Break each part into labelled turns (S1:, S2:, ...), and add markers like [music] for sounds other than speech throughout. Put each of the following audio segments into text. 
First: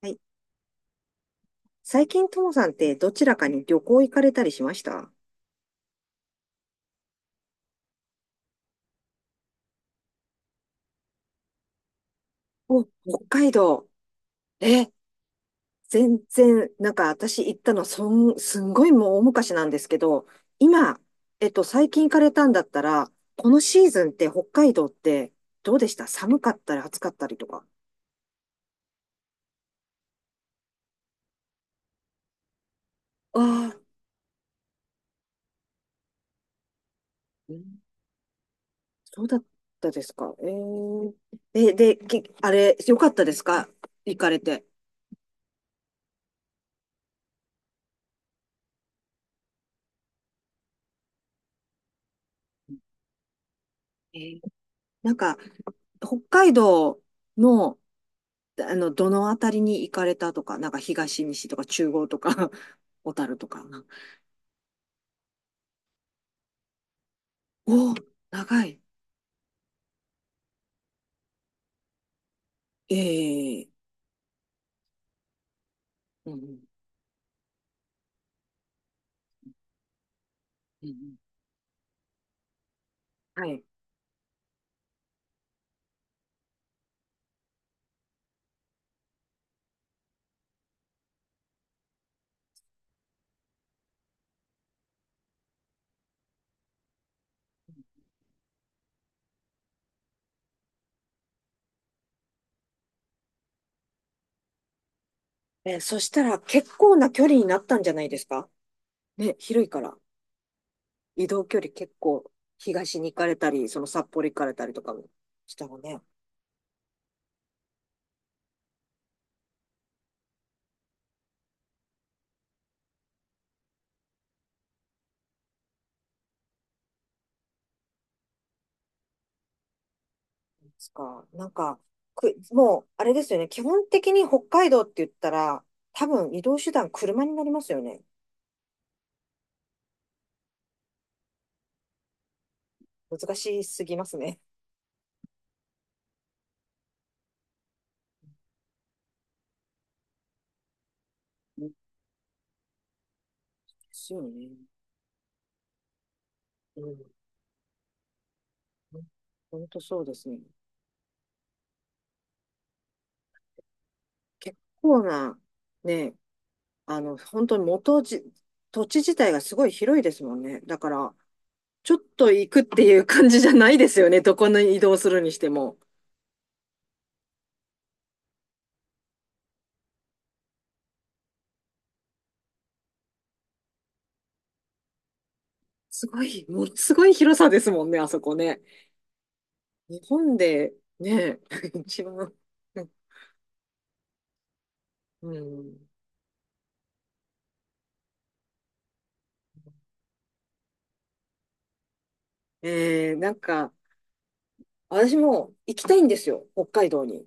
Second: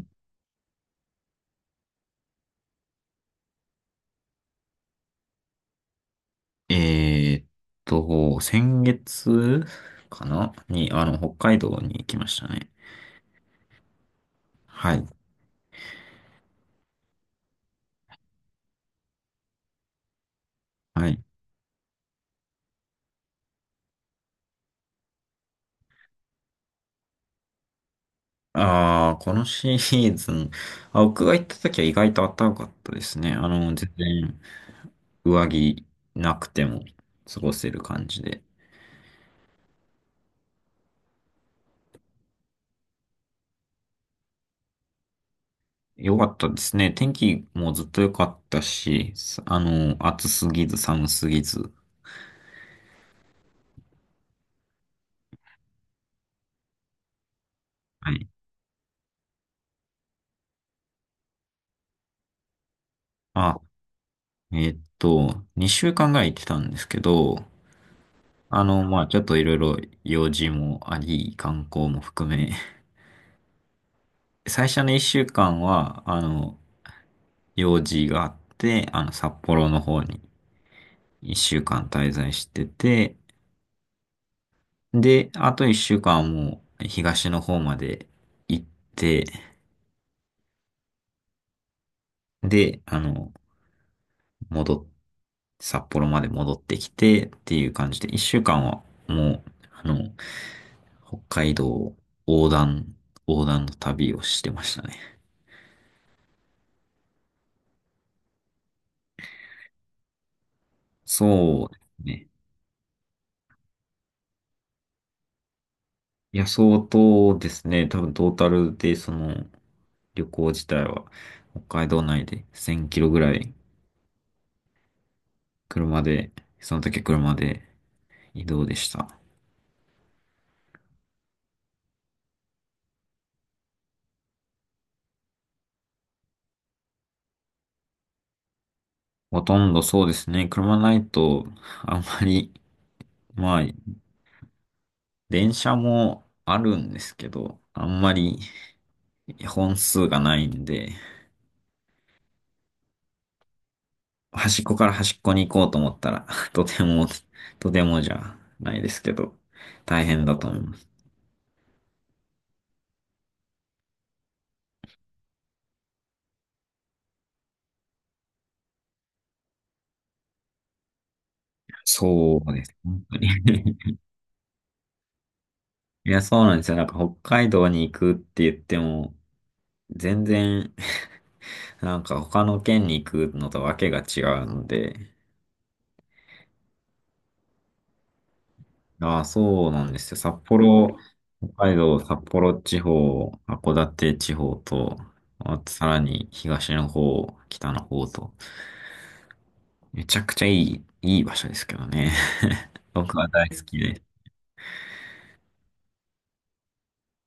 S1: はい。最近、ともさんってどちらかに旅行行かれたりしました？
S2: えーっ先月かなに、北海道に行きましたね。
S1: お、北海道。え、
S2: はい。
S1: 全然、なんか私行ったの、そん、すんごいもう大昔なんですけど、今、
S2: はい。
S1: 最近行かれたんだったら、このシーズンって北海道ってどうでした？寒かったり暑かったりとか。
S2: ああ、このシーズン、あ、僕が行った時は意外と暖かかったですね。
S1: ああ、
S2: 全然上着なくても過
S1: う
S2: ごせ
S1: ん
S2: る感じで。
S1: そうだったですか。えー、え、で、きあれ、よかったですか行かれて。
S2: 良かったですね。天気もずっと良かったし、さあの、暑すぎず寒すぎず。
S1: えー、なんか、北海道の
S2: はい。
S1: どのあたりに行かれたとか、なんか東、西とか中央とか、[laughs] 小樽と
S2: あ、
S1: か。
S2: 2週間ぐらい行ってたんですけど、
S1: おお、長い。
S2: まあちょっといろいろ用事もあり、観光も含め、
S1: ええ、
S2: [laughs] 最初の一週間は、
S1: うんうん
S2: 用事があって、札幌の方に
S1: うんうん、
S2: 一週間滞在してて、
S1: はい。
S2: で、あと一週間はもう東の方まで行って、で、戻っ、札幌まで戻ってきてっていう感じで、一週間はもう、あの、北海道横断、横断の旅をしてましたね。
S1: えー、そしたら結構な距離になったんじゃないですか？ね、広いから。移動距
S2: そう
S1: 離
S2: で
S1: 結
S2: すね。
S1: 構、東に行かれたり、その札幌行かれたりとかもしたのね。
S2: いや、相当ですね。多分トータルで、旅行自体は、北海道内で1000キロぐらい、車で、その時車で移動でした。
S1: ですか。なんか、く、もう、あれですよね。基本的に北海道って言ったら、多分移動手段車になりますよね。
S2: ほとんどそうですね。車ないと、あんまり、
S1: 難
S2: まあ、
S1: しすぎますね。
S2: 電車もあるんですけど、あんまり本数がないんで、
S1: うんですよね。
S2: 端っこから端っこに行こうと思ったら、[laughs] とて
S1: うん、
S2: も、とてもじゃないですけど、
S1: 本当そう
S2: 大
S1: で
S2: 変
S1: す
S2: だ
S1: ね。
S2: と思います。
S1: 結構な、ね、本当に元じ、土地自体がすごい広いですもんね。だから、ちょっと
S2: そ
S1: 行
S2: う
S1: くっ
S2: です。
S1: てい
S2: 本
S1: う
S2: 当に。
S1: 感じじゃないですよね。どこに移動するにしても。
S2: いや、そうなんですよ。なんか北海道に行くって言っても、全然 [laughs] なんか他の県に行くのとわけが違うので、
S1: すごい、ものすごい広さですもんね、あそこね。
S2: ああ、そうなんで
S1: 日
S2: すよ。札
S1: 本で、
S2: 幌、
S1: ね、
S2: 北
S1: [laughs]
S2: 海道、
S1: 一
S2: 札
S1: 番。
S2: 幌地方、函館地方と、
S1: う
S2: あとさ
S1: ん。
S2: らに東の方、北の方と、めちゃくちゃいい場所ですけどね。[laughs]
S1: えー、
S2: 僕は
S1: なん
S2: 大好
S1: か、
S2: きで。
S1: 私も行きたいんですよ、北海道に。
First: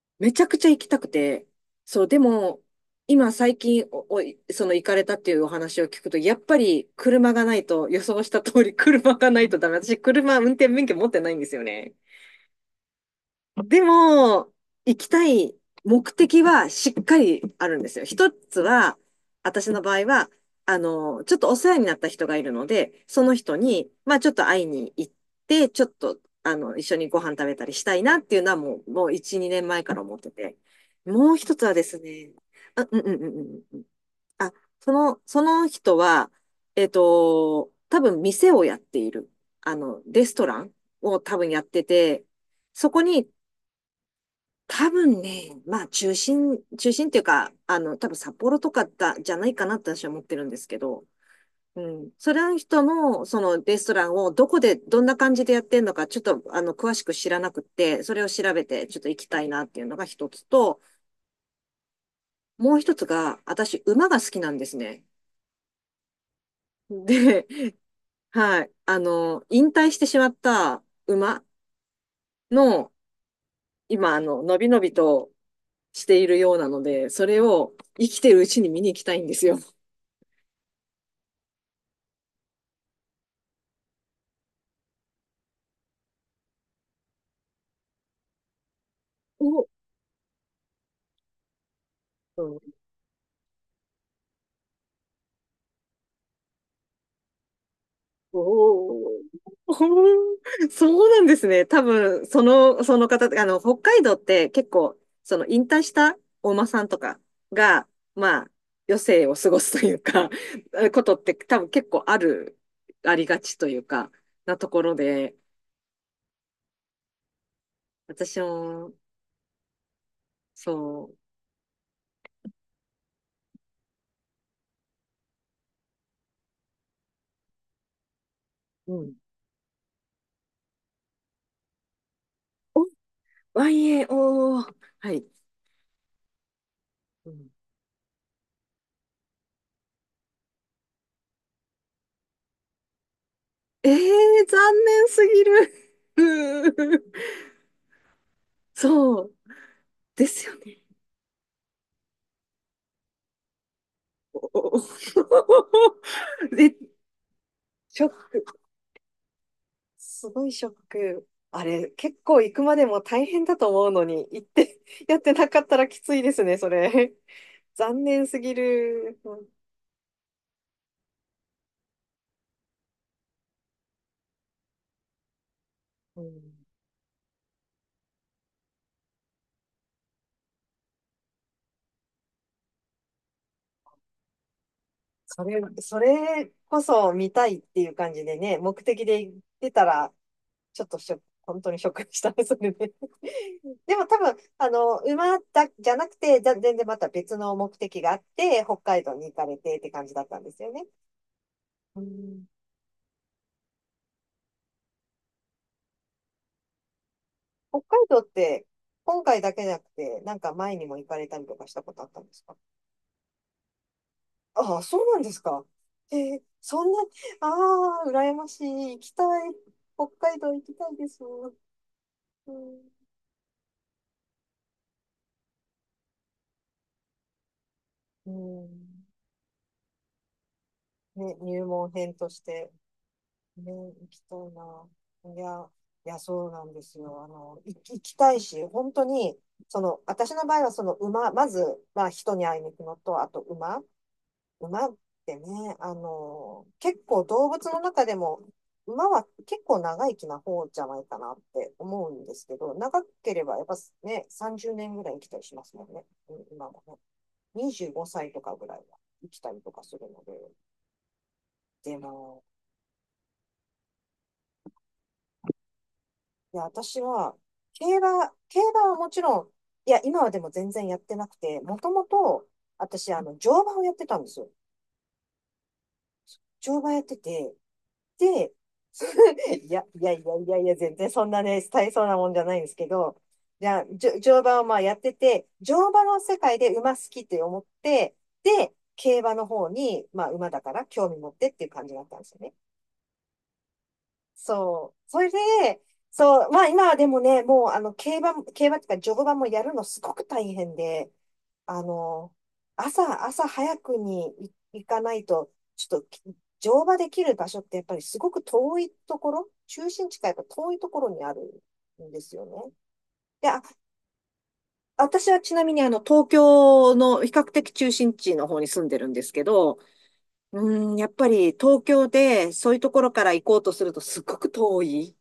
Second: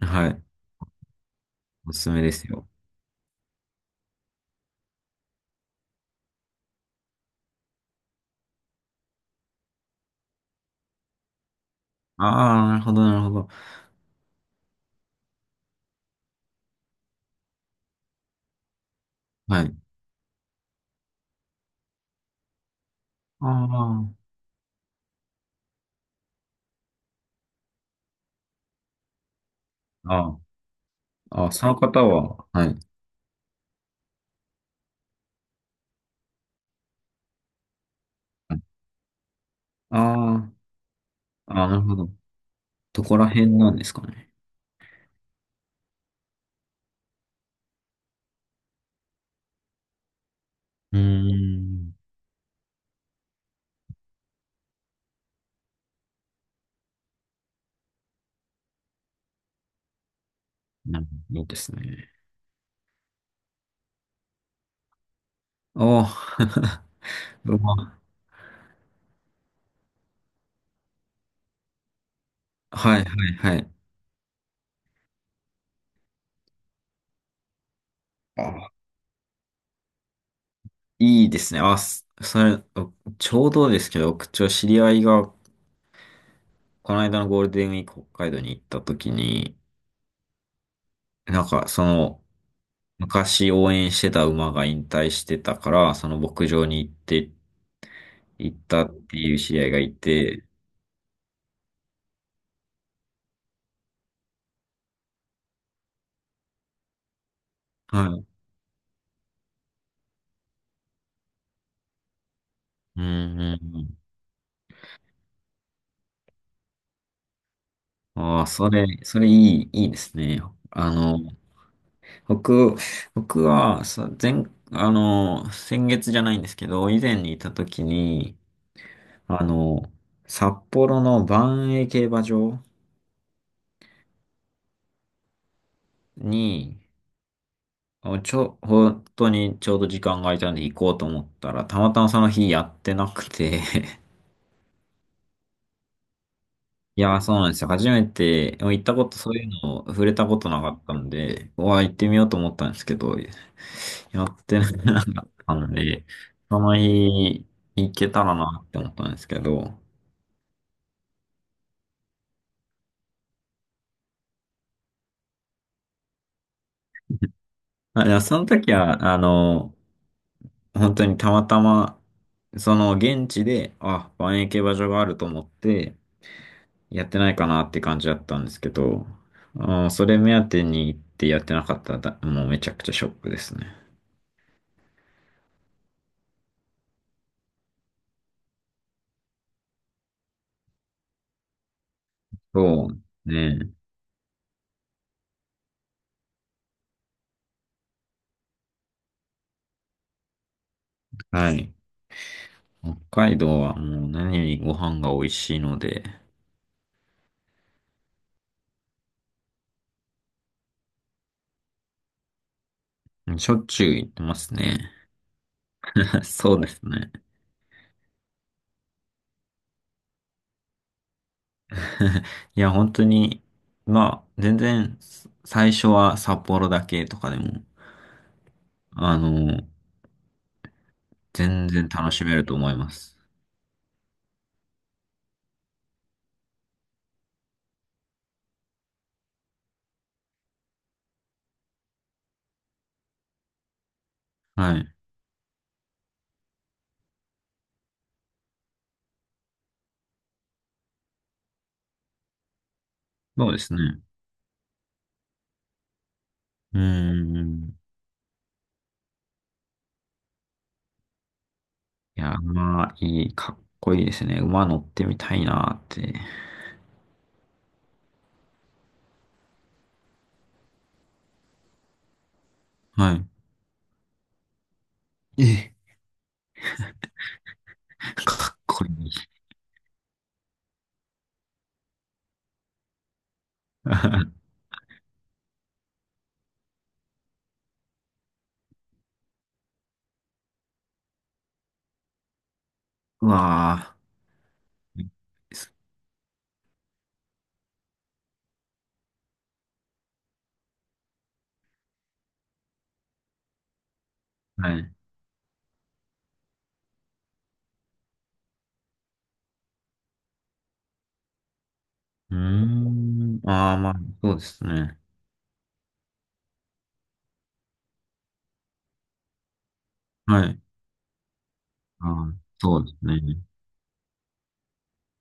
S2: は
S1: めち
S2: い。
S1: ゃくちゃ行きたくて、
S2: お
S1: そ
S2: す
S1: う、
S2: す
S1: で
S2: めです
S1: も、
S2: よ。
S1: 今最近お、おいその行かれたっていうお話を聞くと、やっぱり車がないと、予想した通り車がないとダメ。私、車運転免許持ってないんですよね。
S2: ああ、なるほど、なるほど。
S1: でも、行きたい目的はしっかりあるんですよ。一つは、
S2: は
S1: 私
S2: い。
S1: の場合は、ちょっとお世話になった人がいるので、その人に、ま
S2: あ
S1: あちょっと会いに行って、ちょっと、一緒にご飯食べたりしたいなっていうのはもう、もう1、2年前から思
S2: あ、
S1: って
S2: あ
S1: て。もう
S2: あ、ああ
S1: 一つ
S2: そ
S1: は
S2: の
S1: です
S2: 方
S1: ね、
S2: は、はい。
S1: あ、うんうんうんうん。あ、その、その人は、多分店をやっている。あの、レスト
S2: あ
S1: ランを多分
S2: あ、
S1: やっ
S2: ああ、なる
S1: て
S2: ほど。
S1: て、そこ
S2: どこら
S1: に
S2: 辺なんですかね。
S1: 多分ね、まあ中心、中心っていうか、多分札幌とかだ、じゃないかなって私は思ってるんですけ
S2: うー
S1: ど、う
S2: ん。
S1: ん。それの人の、そのレストランをどこで、どんな感じでやってんのか、ちょっと、詳しく知らなくって、それを調べて、ちょっと行きたいなっていうのが一つと、
S2: なるほいいど。ですね。
S1: もう一つが、私、馬が好きなんですね。
S2: おー [laughs]
S1: で、
S2: ロマ
S1: [laughs]
S2: ン
S1: はい。あの、引退してしまった馬
S2: [laughs]。
S1: の、
S2: はいはいはい。
S1: 今、のびのびとしているようなので、それを生きてるうちに
S2: あ、
S1: 見に行きたいんですよ。
S2: いいですね。あ、すそれ、ちょうどですけど、僕ちょ、知り合いが、この間のゴールデンウィーク北海道に行った時に、
S1: お、
S2: なんか、
S1: お
S2: 昔応援してた馬が引退してたから、その牧場に行って、行っ
S1: お、
S2: たっていう知り合いがいて、
S1: [laughs] そうなんですね。多分、その、その方、北海道って結構、その引退したお馬さんとかが、
S2: はい。
S1: まあ、余生を過ごすというか、[laughs] ことって多分結構ある、
S2: うん
S1: ありがち
S2: う
S1: と
S2: ん
S1: い
S2: う
S1: う
S2: ん
S1: か、なところで、私
S2: ああ、
S1: も、
S2: それいい、いいですね。あ
S1: そ
S2: の、僕、僕は、前、先月じゃないんですけど、以前にいた時に、
S1: う、うん。
S2: あの、札幌の万栄競馬場
S1: お、YAO、はい。
S2: に、あちょ、本当にちょうど時間が空いたんで行こうと思ったら、たまたまその日やってなくて
S1: ええー、残念すぎる。[laughs] う
S2: い
S1: ー
S2: やー、そうなんですよ。初めて、行ったこと、
S1: そ
S2: そ
S1: う、
S2: ういうのを触れ
S1: で
S2: たこ
S1: す
S2: と
S1: よ
S2: なか
S1: ね。
S2: ったんで、うわー、行ってみようと思ったんですけど、やって
S1: おお
S2: なかったんで、
S1: [laughs]
S2: そ
S1: え、
S2: の日、行
S1: ショッ
S2: けたら
S1: ク。
S2: なって思ったんですけど、
S1: すごいショック。あれ、結構行くまでも大変だと思うのに、行って [laughs] やってなかったらきついですね、それ。残
S2: あ、でも
S1: 念
S2: そ
S1: す
S2: の
S1: ぎ
S2: 時は、
S1: る。
S2: 本当にたまたま、その現地で、あ、万円競馬場があると思って、
S1: うん、
S2: やってないかなって感じだったんですけど、あー、それ目当てに行ってやってなかったら、だもうめちゃくちゃショックですね。
S1: それ、それこそ見たいっていう感じでね、目的で行ってたら、ちょっとショック、本当にショックでしたね、それ
S2: そ
S1: で。
S2: うね。
S1: [laughs] でも多分、馬だ、じゃなくて、じゃ全然また別の目的があって、北海道に行かれてって感じだったんですよね。
S2: はい。
S1: うん、
S2: 北海道はもう何よりご飯が美味しいので、
S1: 北海道って、今回だけじゃなくて、なんか前にも行かれたりとかしたことあったんですか？
S2: しょっちゅう行ってます
S1: ああ、
S2: ね。
S1: そうなんですか。え
S2: [laughs]
S1: ー、
S2: そうです
S1: そんな、
S2: ね。
S1: ああ、羨ましい。行きたい。北海道行きたいです。
S2: [laughs]
S1: うん、
S2: いや、本当に、まあ、全然、最初は札幌だけとかでも、
S1: うん、
S2: あの、
S1: ね、入
S2: 全然
S1: 門
S2: 楽
S1: 編
S2: し
S1: と
S2: め
S1: し
S2: ると
S1: て。
S2: 思います。
S1: ね、行きたいな。いや、いや、そうなんですよ。行き行きたいし、本当に、その、私の場合は、その馬、まず、まあ、人に会いに行くのと、あと馬。
S2: は
S1: 馬
S2: い。
S1: ってね、結構動物の中でも、馬は結構長生きな方じゃないかなって思うんですけど、長けれ
S2: そう
S1: ば
S2: で
S1: やっ
S2: す
S1: ぱ
S2: ね。
S1: ね、30年ぐらい生きたりしますもんね、うん今
S2: うー
S1: もね。
S2: ん。
S1: 25歳とかぐらいは生きたりとかするので、で
S2: いや、
S1: も、
S2: かっこいいですね。馬乗ってみたいなって。
S1: いや、私は、競馬、競馬はもちろん、いや、今はでも全然やってなくて、もともと、私、
S2: は
S1: 乗馬をやってたんですよ。
S2: い。え
S1: 乗馬やってて、
S2: [laughs]
S1: で、
S2: かっこいい。
S1: [laughs] いや、いやいやいやいや、全然そんなね、大層なもんじゃないんですけど、じゃあ、じょ乗
S2: [laughs]
S1: 馬をまあやってて、乗馬の世界で馬好きって思って、で、競馬の方に、まあ馬だから興味持ってっていう感じだったんですよね。
S2: うわー
S1: そう。それで、そう、まあ今はでもね、もうあの、競馬、競馬っていうか乗馬もやるのすごく大変で、あの、朝、朝早くにい
S2: は
S1: 行
S2: い。
S1: かないと、ちょっとき乗馬できる場所ってやっぱりすごく遠いところ、中心地からやっぱ遠いところにあるんです
S2: うー
S1: よね。
S2: ん。
S1: で、あ、
S2: ああ、まあ、そうですね。
S1: 私はちなみに東京の比較的中心地の方に住んでるんですけど、
S2: はい。
S1: やっぱり東京
S2: ああ、
S1: でそうい
S2: そ
S1: う
S2: うで
S1: とこ
S2: す
S1: ろから
S2: ね。
S1: 行こうとするとすっごく遠い。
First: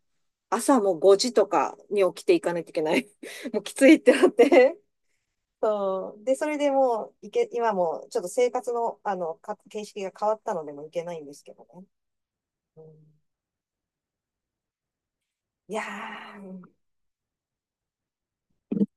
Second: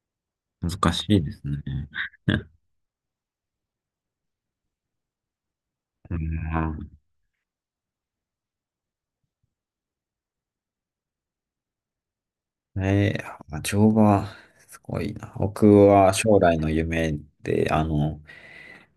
S1: 朝
S2: 難
S1: も
S2: し
S1: 5
S2: いで
S1: 時
S2: す
S1: とかに起き
S2: ね。
S1: ていか
S2: [laughs]
S1: ないといけない。[laughs] もうきついってなって。[laughs]
S2: う
S1: そう。で、それで
S2: ん。
S1: もう、いけ、今もうちょっと生活の、か、形式が変わったのでもういけないんですけどね。うん、
S2: あ乗馬、すごいな。僕
S1: いや
S2: は将来
S1: ー、
S2: の夢で、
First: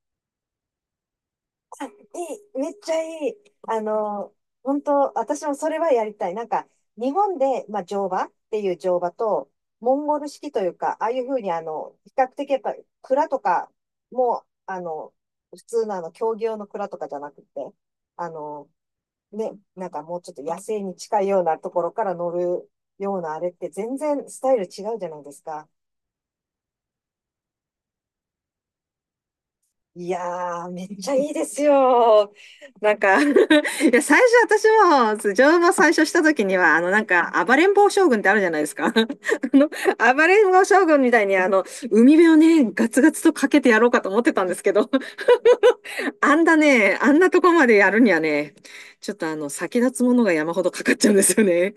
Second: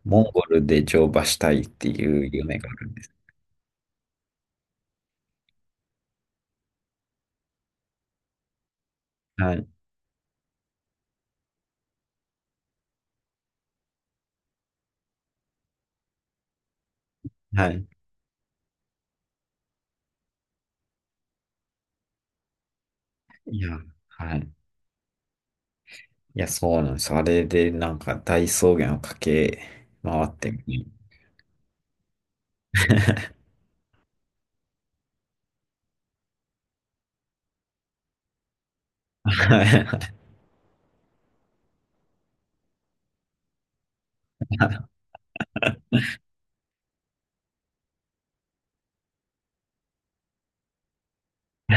S2: モンゴルで乗馬したいって
S1: い
S2: いう夢
S1: い、
S2: が
S1: め
S2: あ
S1: っ
S2: る
S1: ち
S2: ん
S1: ゃ
S2: です。
S1: いい。あの、本当私もそれはやりたい。なんか、日本で、まあ、乗馬っていう乗馬と、
S2: はい。
S1: モンゴル式というか、ああいうふうに、比較的やっぱ、蔵とかも、普通のあの、競技用の蔵とかじゃなくて、
S2: はい。
S1: あの、ね、なんかもうちょっと野生に近いようなところから乗るようなあれっ
S2: い
S1: て
S2: や、
S1: 全然
S2: は
S1: ス
S2: い。
S1: タイル違うじゃないですか。
S2: いや、そうなんです。あれで、なんか、大草原を駆け
S1: い
S2: 回って
S1: やー、
S2: み
S1: め
S2: る。
S1: っちゃいいですよ。なんか [laughs] い
S2: [laughs]
S1: や、最初私も、乗馬最初した時には、なんか、暴れん坊将軍ってあるじゃないですか。[laughs]
S2: は
S1: の、
S2: い。
S1: 暴れん坊将軍みたいに、海辺をね、ガツガツとかけてやろうかと思ってたんですけど、
S2: [laughs]
S1: [laughs] あんだね、あんなとこまでやるにはね、ちょっと先立つものが山ほどかかっちゃうんですよね。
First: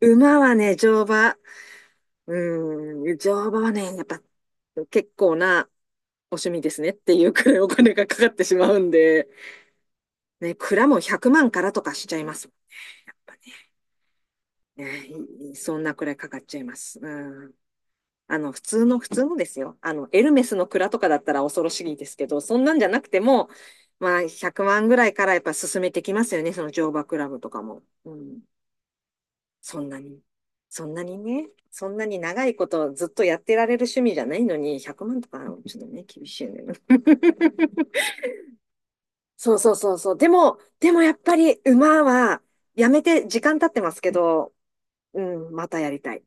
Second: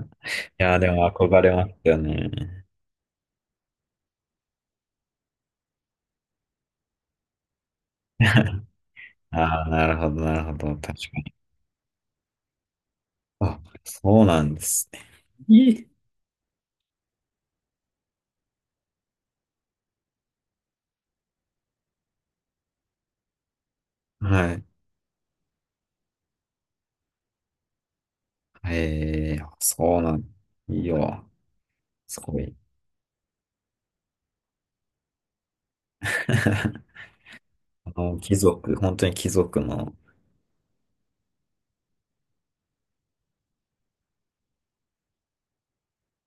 S1: 馬は
S2: い
S1: ね、
S2: や、で
S1: 乗
S2: も
S1: 馬。
S2: 憧れますよね。
S1: 乗馬はね、やっぱ結構なお趣味ですねっていうくらいお金がかかってしまうんで、
S2: ああ、なるほど、なる
S1: ね、
S2: ほど。確
S1: 蔵
S2: か
S1: も100
S2: に。
S1: 万からとかしちゃいます。やっぱね、
S2: あ、そうなんですね。
S1: ね、いい
S2: い
S1: そん
S2: い。
S1: なくらいかかっちゃいます。うん。普通の、普通のですよ。あの、エルメスの蔵とかだったら恐ろしいですけど、そんなんじゃなくても、まあ、
S2: は
S1: 100
S2: い。
S1: 万ぐらいからやっぱ進めてきますよね、その乗馬クラブとかも。うん。
S2: ええ
S1: そんな
S2: そうな
S1: に、
S2: ん、い
S1: そ
S2: い
S1: んなに
S2: よ。
S1: ね、そんなに
S2: すご
S1: 長
S2: い。
S1: いことずっとやってられる趣味じゃないのに、100万とか、ちょっとね、厳しいよね。
S2: [laughs]
S1: [laughs]
S2: 本当に貴
S1: そう
S2: 族
S1: そうそ
S2: の、
S1: うそう。でも、でもやっぱり馬はやめて時間経ってますけど、うん、またやりたい。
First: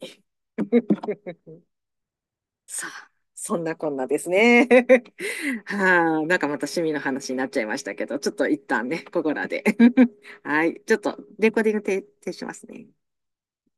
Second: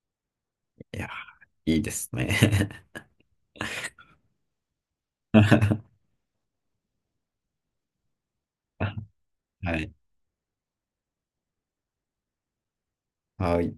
S2: いや、
S1: [laughs]
S2: いいですね。
S1: さあ、そんなこんなですね。[laughs]
S2: [laughs] は
S1: はあ、なんかまた趣味の話になっちゃいましたけど、ちょっと一旦ね、ここらで。
S2: い。
S1: [laughs] はい、ちょっとレコーディング停停止しますね。
S2: はい。